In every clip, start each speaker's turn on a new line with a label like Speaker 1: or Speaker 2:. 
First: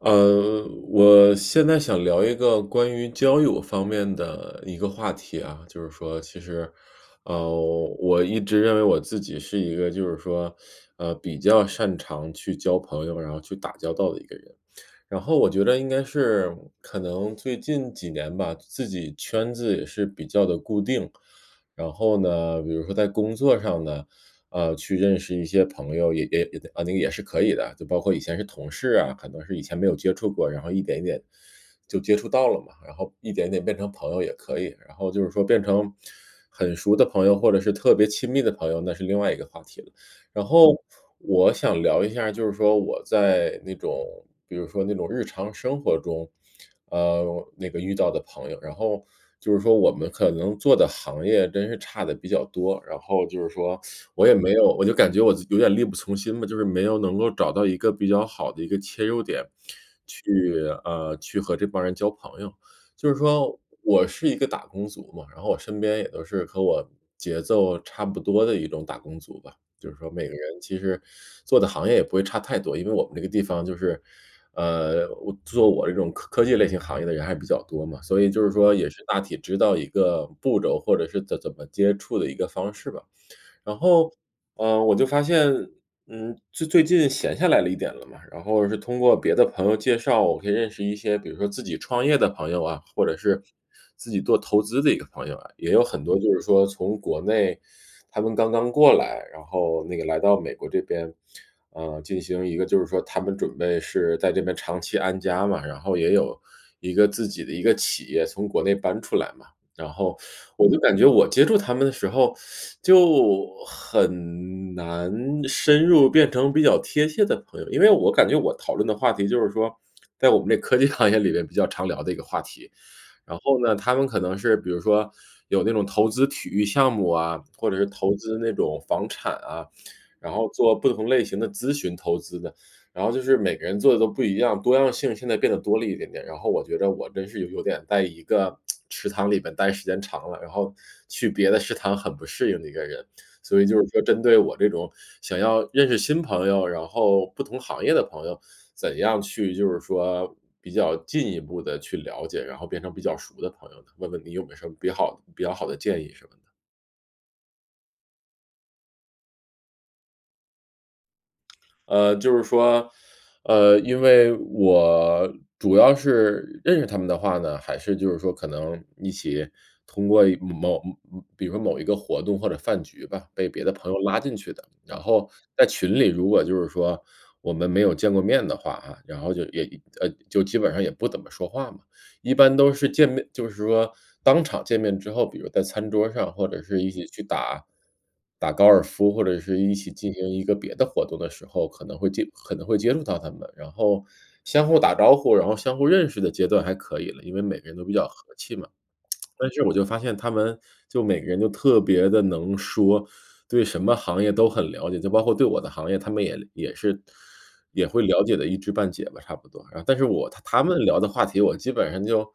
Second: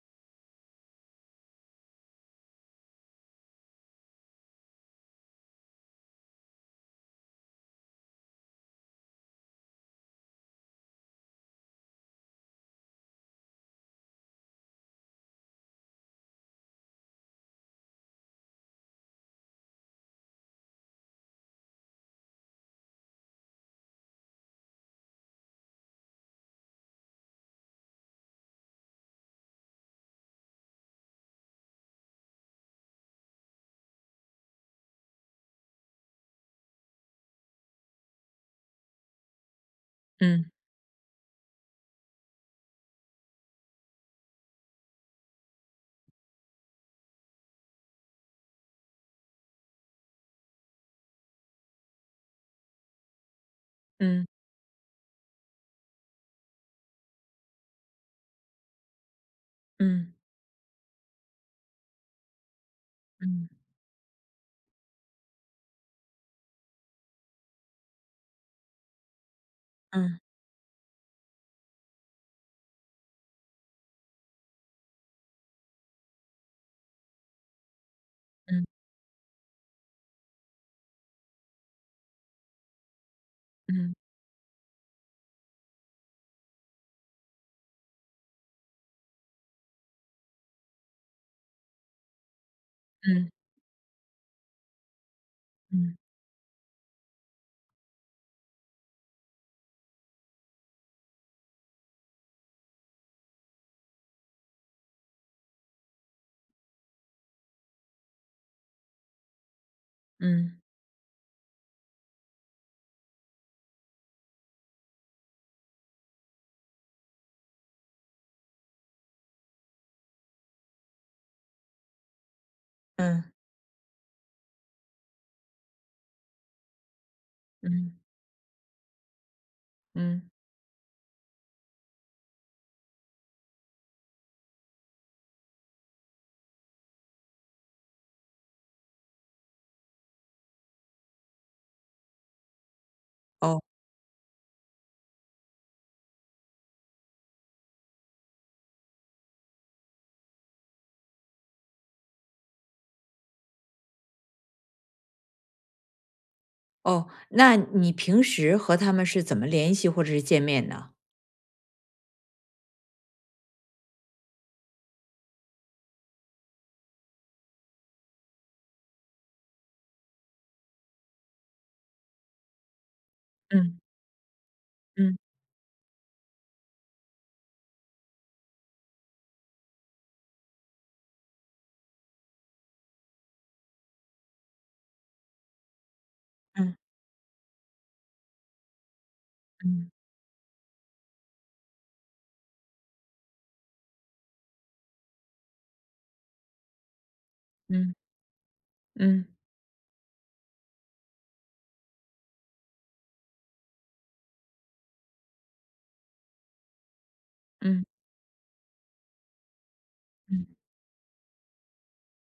Speaker 1: 呃，我现在想聊一个关于交友方面的一个话题啊，就是说，其实，呃，我一直认为我自己是一个，就是说，比较擅长去交朋友，然后去打交道的一个人。然后我觉得应该是可能最近几年吧，自己圈子也是比较的固定。然后呢，比如说在工作上呢，去认识一些朋友也啊，那个也是可以的，就包括以前是同事啊，可能是以前没有接触过，然后一点一点就接触到了嘛，然后一点一点变成朋友也可以。然后就是说变成很熟的朋友，或者是特别亲密的朋友，那是另外一个话题了。然
Speaker 2: 嗯
Speaker 1: 后我想聊一下，就是说我在那种比如说那种日常生活中，那个遇到的朋友，然后就是说我们可能做的行业真是差的比较多，然后就是说
Speaker 2: 嗯
Speaker 1: 我也没有我就感觉我有点力不从心吧，就是没有能够找到一个比较好的一个切入点，
Speaker 2: 嗯
Speaker 1: 去去和这帮人交朋友。就是
Speaker 2: 嗯
Speaker 1: 说我是一个打工族嘛，然后我身边也都是和我节奏差不多的一种打工族吧。就是说
Speaker 2: 嗯
Speaker 1: 每个人其实做的行业也不会差太多，因为我们这个地方就是，我做我这种科技类型行业的人还比较多嘛，所以就是说
Speaker 2: 嗯
Speaker 1: 也是大体知道一个步骤，或者是怎么接触的一个方式吧。然
Speaker 2: 嗯
Speaker 1: 后，我就发现，嗯，就最近闲下来了一点了嘛，然后是通过别的朋友介绍，我可以认识一些，比如说自己创业的朋友啊，或者
Speaker 2: 嗯
Speaker 1: 是
Speaker 2: 嗯
Speaker 1: 自己做投资的一个朋友啊，也有
Speaker 2: 嗯
Speaker 1: 很多就是说从国内他们刚刚过来，然后那个来到美国这边，进行一个就是说他们准备是在这边长期安家嘛，然后也有一个自己的一个企业从国内搬出来嘛，然后
Speaker 2: 嗯。
Speaker 1: 我就感觉我接触他们的时候，就很难深入变成比较贴切的朋友。因为我感觉我讨论的话题就是说，在我们这科技行业里面比较常聊的一个话题，然后呢，他们可能是比如说有那种投资体育项目啊，或者是
Speaker 2: 嗯
Speaker 1: 投资那种房产啊，
Speaker 2: 嗯。
Speaker 1: 然后做不同类型的咨询投资的，然后就是每个人做的都不一样，多样性现在变得多了一点点。然后我觉得我真是有点在一个 池塘里边待时间长了，然后去别的食堂很不适应的一个人。所
Speaker 2: 哦
Speaker 1: 以就是说针对我这种想要认识新朋友，然后不同行业的朋友，怎样去就是说比较进一步的去了解，然后变成比较熟的朋友呢？问问你有没有什么比较好的建议什么的？
Speaker 2: 哦，那你平时和他们是怎么联系或者是见面的？
Speaker 1: 就是说，因为我主要是认识他们的话呢，还是就是说可能一起通过一某嗯比如说某一个活动或者饭局吧，被别的朋友拉进去的。然后在群里如果就是说我们没有见过面的话啊，然后就也就基本上也不怎么说话嘛。一般都是见面就是说当场见面之后，比如在餐桌上，或者是一起去打高尔夫，或者是一起
Speaker 2: 嗯
Speaker 1: 进行一个别的活动的时候，可能会接触到他们，然后相互打招呼，然后相互认识的阶段还可以了，因为每个人都比
Speaker 2: 嗯
Speaker 1: 较和气嘛。
Speaker 2: 嗯嗯
Speaker 1: 但是我就发现他们就每个人就特别的能说，对什么行业都很了解，就包括对我的行业，他们
Speaker 2: 嗯
Speaker 1: 也
Speaker 2: 嗯。
Speaker 1: 会了解的一知半解吧，差不多。然后但是我他
Speaker 2: 嗯
Speaker 1: 他们聊的话题，我基本上就，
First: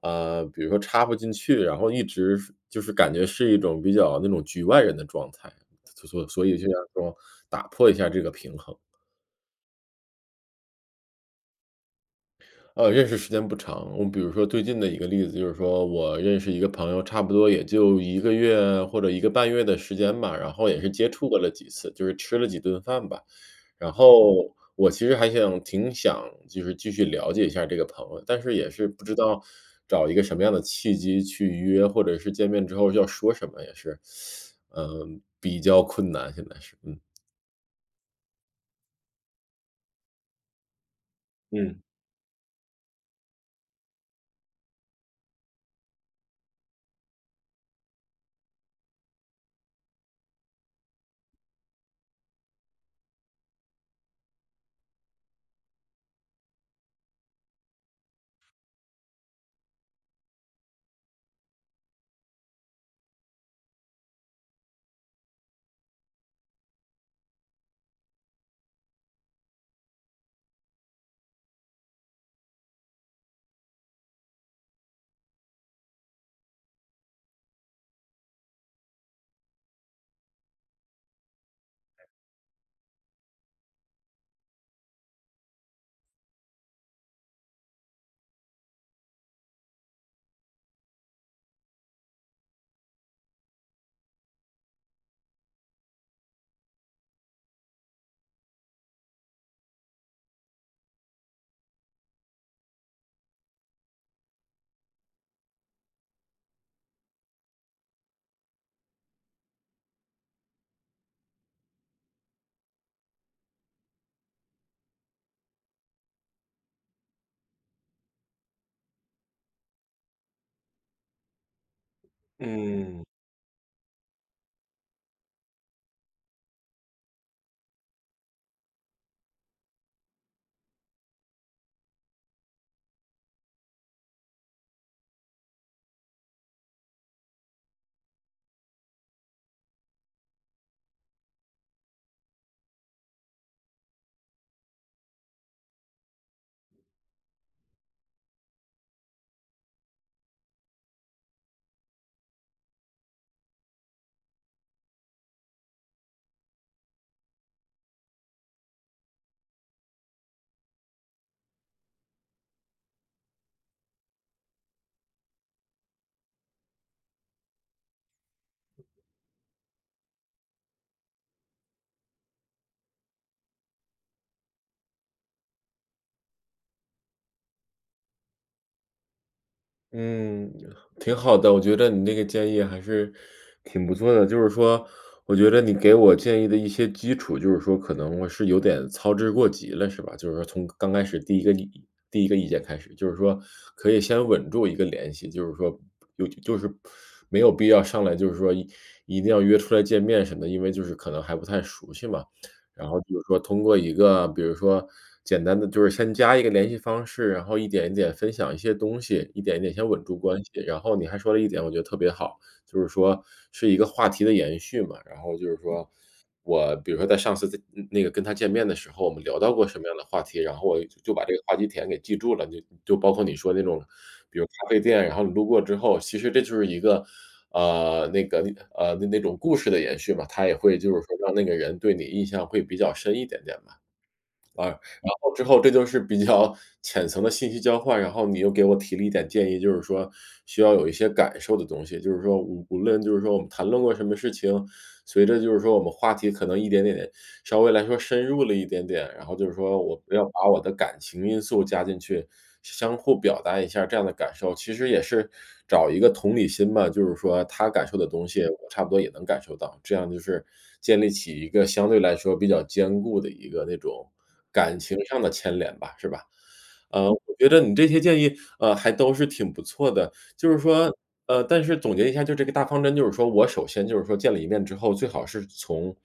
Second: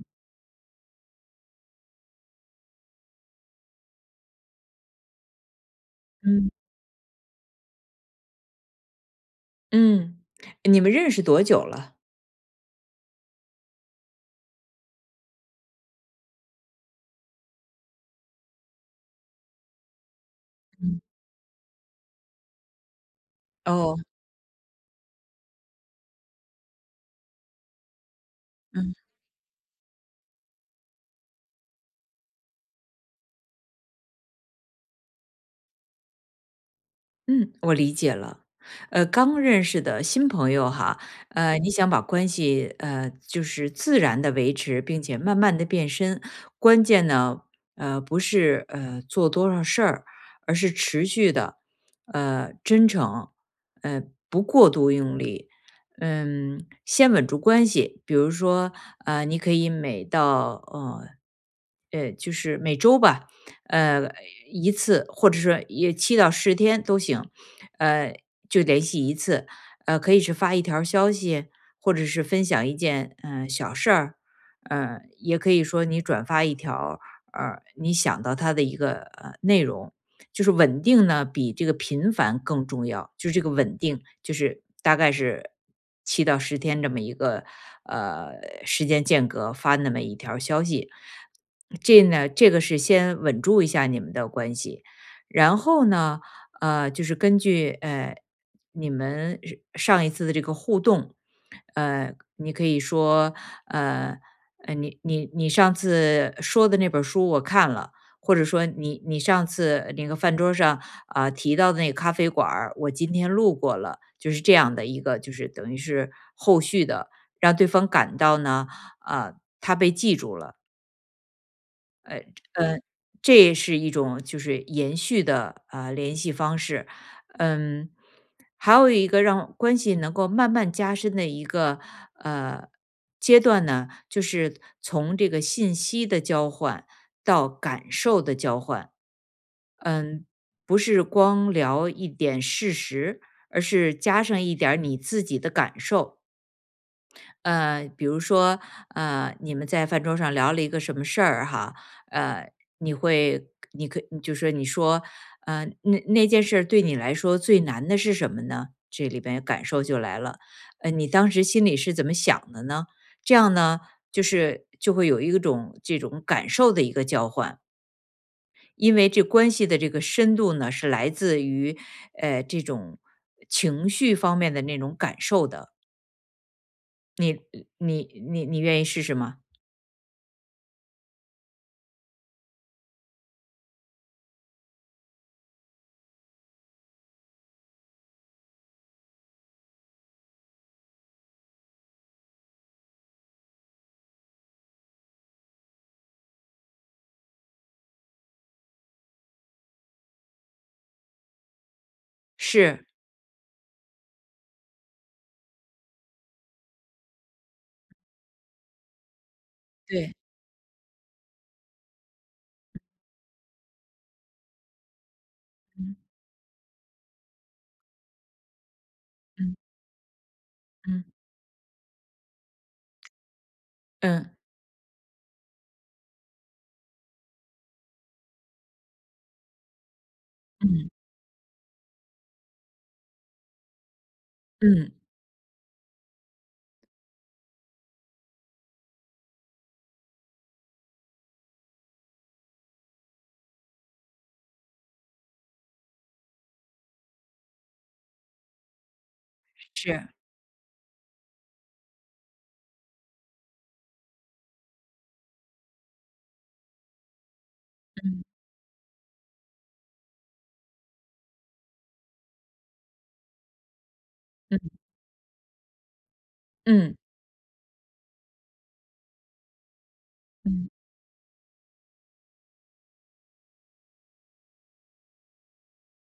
Speaker 1: 比如说插不进去，然后一直是就是感觉是一种比较那种局外人的状态，所所所
Speaker 2: 嗯嗯
Speaker 1: 以就想说打破一下这个平衡。
Speaker 2: 嗯，你们认识多久了？
Speaker 1: 认识时间不长。我比如说最近的一个例子，就是说我认识一个朋友，差不多也就一个月或者一个半月的时间吧，然后也是
Speaker 2: 嗯。
Speaker 1: 接触过了几次，就是吃了几顿饭吧。然
Speaker 2: 哦，
Speaker 1: 后我其实挺想就是继续了解一下这个朋友，但是也是
Speaker 2: 嗯。
Speaker 1: 不知道找一个什么样的契机去约，或者是见面之后要说什么也是，嗯，比较困难，现在是，嗯。
Speaker 2: 嗯，我理解了。刚认识的新朋友哈，你想把关系就是自然的维持，并且慢慢的变深，关键呢，不是做多少事儿，而是持续的，真诚，呃，不过度用力，嗯，先稳住关系。比如说，你可以每到就是每周吧，呃，一次，或者说也七到十天都行，呃，就联系一次。可以是发一条消息，或者是分享一件，小事儿，也可以说你转发一条，你想到他的一个，内容。就是稳定呢，比这个频繁更重要。就是这个稳定，就是大概是七到十天这么一个呃时间间隔发那么一条消息。这呢，这个是先稳住一下你们的关系，然后呢，就是根据你们是上一次的这个互动，你可以说，呃，你上次说的那本书我看了，或者说你上次那个饭桌上啊、提到的那个咖啡馆儿我今天路过了，就是这样的一个，就是等于是后续的，让对方感到呢，啊，他被记住了，嗯，
Speaker 1: 嗯，嗯。
Speaker 2: 这也是一种就是延续的啊、联系方式，嗯，还有一个让关系能够慢慢加深的一个呃阶段呢，就是从这个信息的交换到感受的交换。嗯，不是光聊一点事实，而是加上一点儿你自己的感受。比如说，你们在饭桌上聊了一个什么事儿哈，呃，你会，你可，就说你说，那件事儿对你来说最难的是什么呢？这里边感受就来了，你当时心里是怎么想的呢？这样呢，就是就会有一种这种感受的一个交换。因为这关系的这个深度呢，是来自于这种情绪方面的那种感受的。你你愿意试试吗？
Speaker 1: 嗯，挺好的，我觉得你那个建议还是挺不错的。就是说，我觉得你给我建议的一些基础，就是说可能我是有点操之过急了，是吧？就是说从刚开始第一个意见开始，就是说可以先稳住一个联系，就是说有就是没有必要上来就是说一定要约出来见面什么的，因为就是可能还不太熟悉嘛。
Speaker 2: 是，
Speaker 1: 然后就是说通过一个比如说简单的就是先加一个联系方式，然后一点一点分享一些东西，一点一点先稳
Speaker 2: 对，
Speaker 1: 住关系。然后你还说了一点，我觉得特别好，就是说是一个话题的延续嘛。然后就是说，
Speaker 2: 嗯
Speaker 1: 我比如说在上次在嗯那个跟他见面的时候，我们聊到
Speaker 2: 嗯
Speaker 1: 过什么样的话题，然后我就
Speaker 2: 嗯
Speaker 1: 就把这个话题点给记住了。就包括你说那种，
Speaker 2: 嗯
Speaker 1: 比如咖啡店，然后你路过之后，其实这就是一个，呃，那个那种故事的延续嘛，他也会
Speaker 2: 嗯
Speaker 1: 就是说让那个人对你印象会比较深一点点嘛。啊
Speaker 2: 嗯，
Speaker 1: 然后之后这就是比较 浅层的信息交换，然后你又给我提了一点建议，就是说需要有一些感受的东西，就是说无论就是说我们谈论过什么事情，随着就是说我们话题可能一点点稍微来说深入了一点点，然后就是说我
Speaker 2: 是，
Speaker 1: 不要把我的感情因素加进去，相互表达一下这样的感受，其实也是找一个同理心吧，就是说他感受的
Speaker 2: 嗯
Speaker 1: 东西，我差不多也能感受到，这样就是建立起一个相对来说比较坚固的一个那种
Speaker 2: 嗯
Speaker 1: 感情上的牵连吧，是吧？
Speaker 2: 嗯
Speaker 1: 我觉得你这些建议，还都是挺不错的。就是
Speaker 2: 嗯
Speaker 1: 说，但是总结一下，就这个大方针，就是说我首先就是说见了一面之后，最好是从，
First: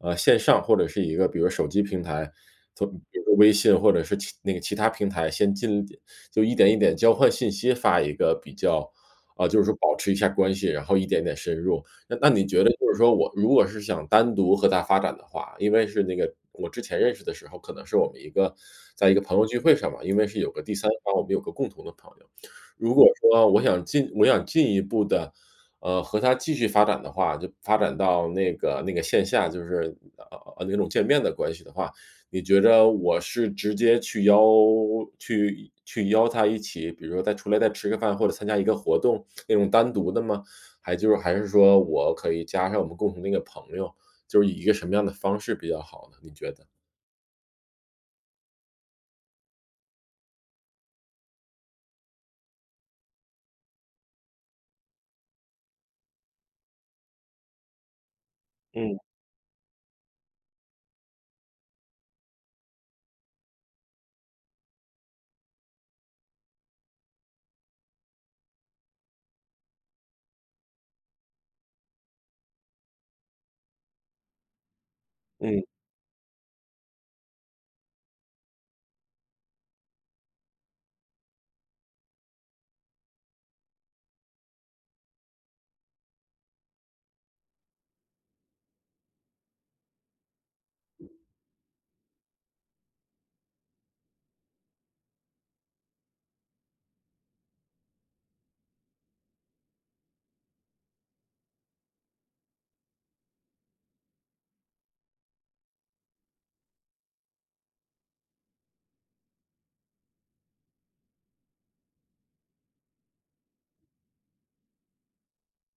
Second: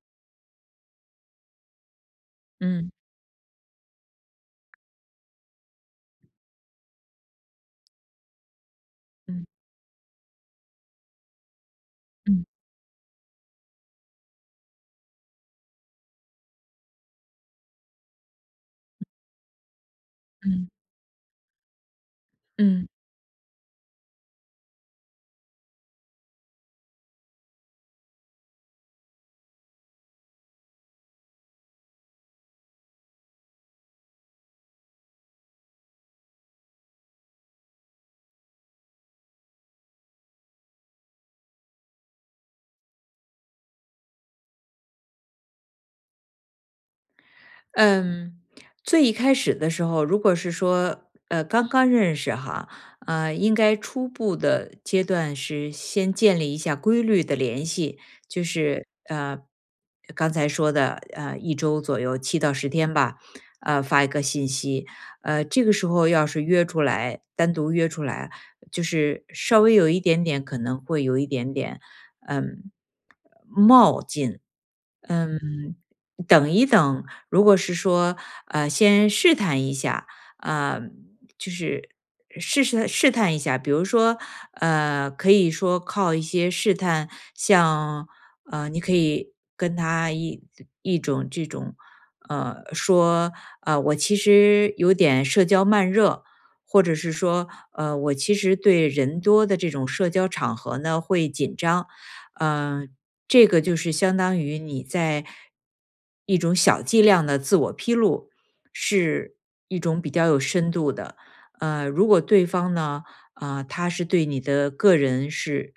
Speaker 1: 线上或者是一个比如手机平台，从
Speaker 2: 嗯
Speaker 1: 比如说微信或者是其那个其他平台，先进，就一点一点交换信息，发一个比较，啊、就
Speaker 2: 嗯
Speaker 1: 是说保持一下关系，然后一点点深入。那你觉
Speaker 2: 嗯
Speaker 1: 得就是说我如果是想单独和他发展的话，因为是那个我之前认识的时候，可能是我们一个在一个朋友聚会上嘛，因为是有个
Speaker 2: 嗯
Speaker 1: 第三方，我们有个共同的朋友。
Speaker 2: 嗯。
Speaker 1: 如果说我想进一步的，和他继续发展的话，就发展到那个线下，就是，那种见面的关系的话，你觉着我是直接去去邀他一起，比如说再出来再吃个饭，或者参加一个活动，那种单独的吗？还是说我可以加上我们共同的一个朋友，就是以一个什么样的方式比较好呢？你觉得？
Speaker 2: 嗯，最一开始的时候，如果是说，刚刚认识哈，应该初步的阶段是先建立一下规律的联系，就是
Speaker 1: 嗯
Speaker 2: 刚才说的，一周左右，七到十天吧，发一个信息，这个时候要是约出来，单独约出来，就是稍微有一点点，可能会有一点点，嗯。
Speaker 1: 嗯。
Speaker 2: 嗯，等一等，如果是说，先试探一下，呃，就是试探一下，比如说，可以说靠一些试探，像，你可以跟他一种这种，说，我其实有点社交慢热，或者是说，我其实对人多的这种社交场合呢会紧张，嗯、这个就是相当于你在一种小剂量的自我披露，是一种比较有深度的。如果对方呢，他是对你的个人是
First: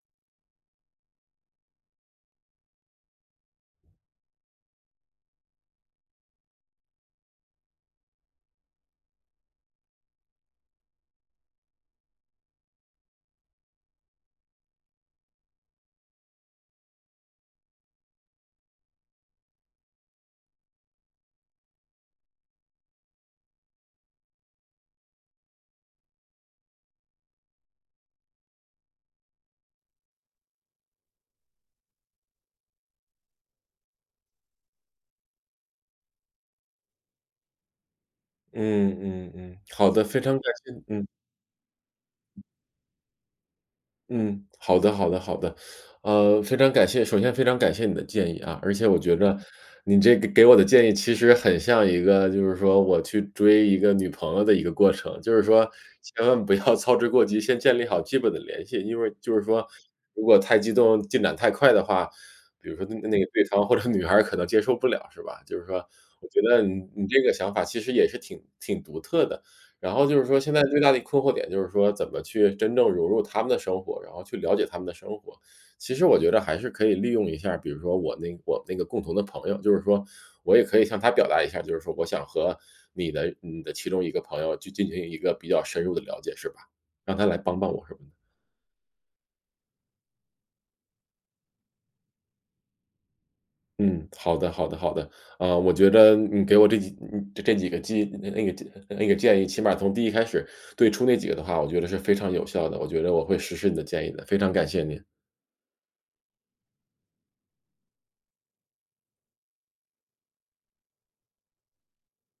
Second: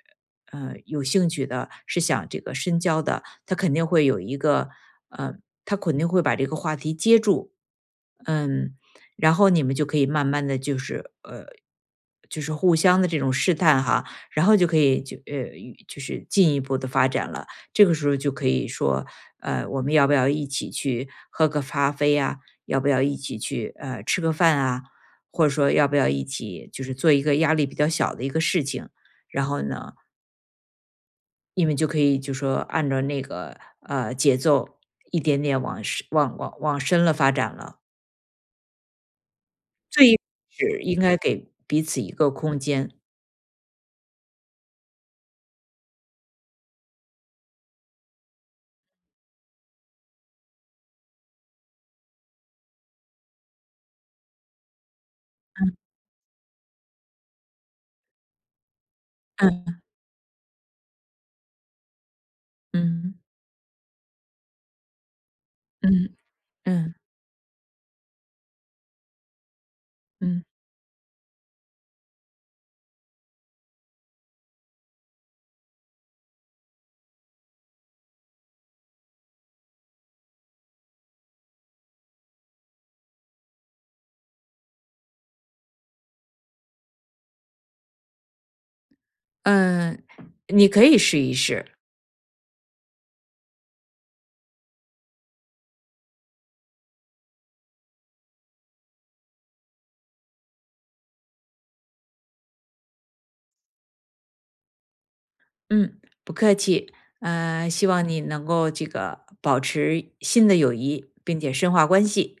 Speaker 2: 有兴趣的，是想这个深交的，他肯定会有一个呃，他肯定会把这个话题接住，嗯，然后你们就可以慢慢的就是就是互相的这种试探哈，然后就可以就就是进一步的发展了。这个时候就可以说，我们要不要一起去喝个咖啡啊？要不要一起去，吃个饭啊？或者说要不要一起就是做一个压力比较小的一个事情。然后呢，你们就可以就说按照那个，节奏一点点往深了发展了。
Speaker 1: 嗯嗯嗯，好的，非
Speaker 2: 最
Speaker 1: 常感谢
Speaker 2: 是应
Speaker 1: 嗯。
Speaker 2: 该给彼此一个空间。
Speaker 1: 嗯，好的，好的，好的。非常感谢，首先非常感谢你的建议啊，而且我觉着嗯你这个给我的建议其实很像一个就是说我去追一个女朋友的一个过程。就是说
Speaker 2: 嗯
Speaker 1: 千万不要操之过急，先建立好基本的联系。因为就是说
Speaker 2: 嗯
Speaker 1: 如果太激动、进展太快的话，比如说那
Speaker 2: 嗯
Speaker 1: 那个对方或者女孩儿可能接受不了，是吧？就是说
Speaker 2: 嗯
Speaker 1: 我觉得你
Speaker 2: 嗯
Speaker 1: 你这个想法其实也是挺独特的。然后就是说
Speaker 2: 嗯。
Speaker 1: 现在最大的困惑点就是说怎么去真正融入他们的生活，然后去了解他们的生活。其实我觉得还是可以利用一下，比如说我那个共同的朋友，就是说我也可以向他表达一下，就是说我想和你的其中一个朋友去进行一个比较深入的了解，是吧？让他来帮帮我什么的。
Speaker 2: 嗯，你可以试一试，
Speaker 1: 嗯，好的，好的，好的。啊，我觉得你给我这几个建那个建那个建议，起码从第一开始对出那几个的话，我觉得是非常有效的。我觉得我会实施你的建议的，非常感谢您。
Speaker 2: 嗯，不客气，希望你能够这个保持新的友谊，并且深化关系。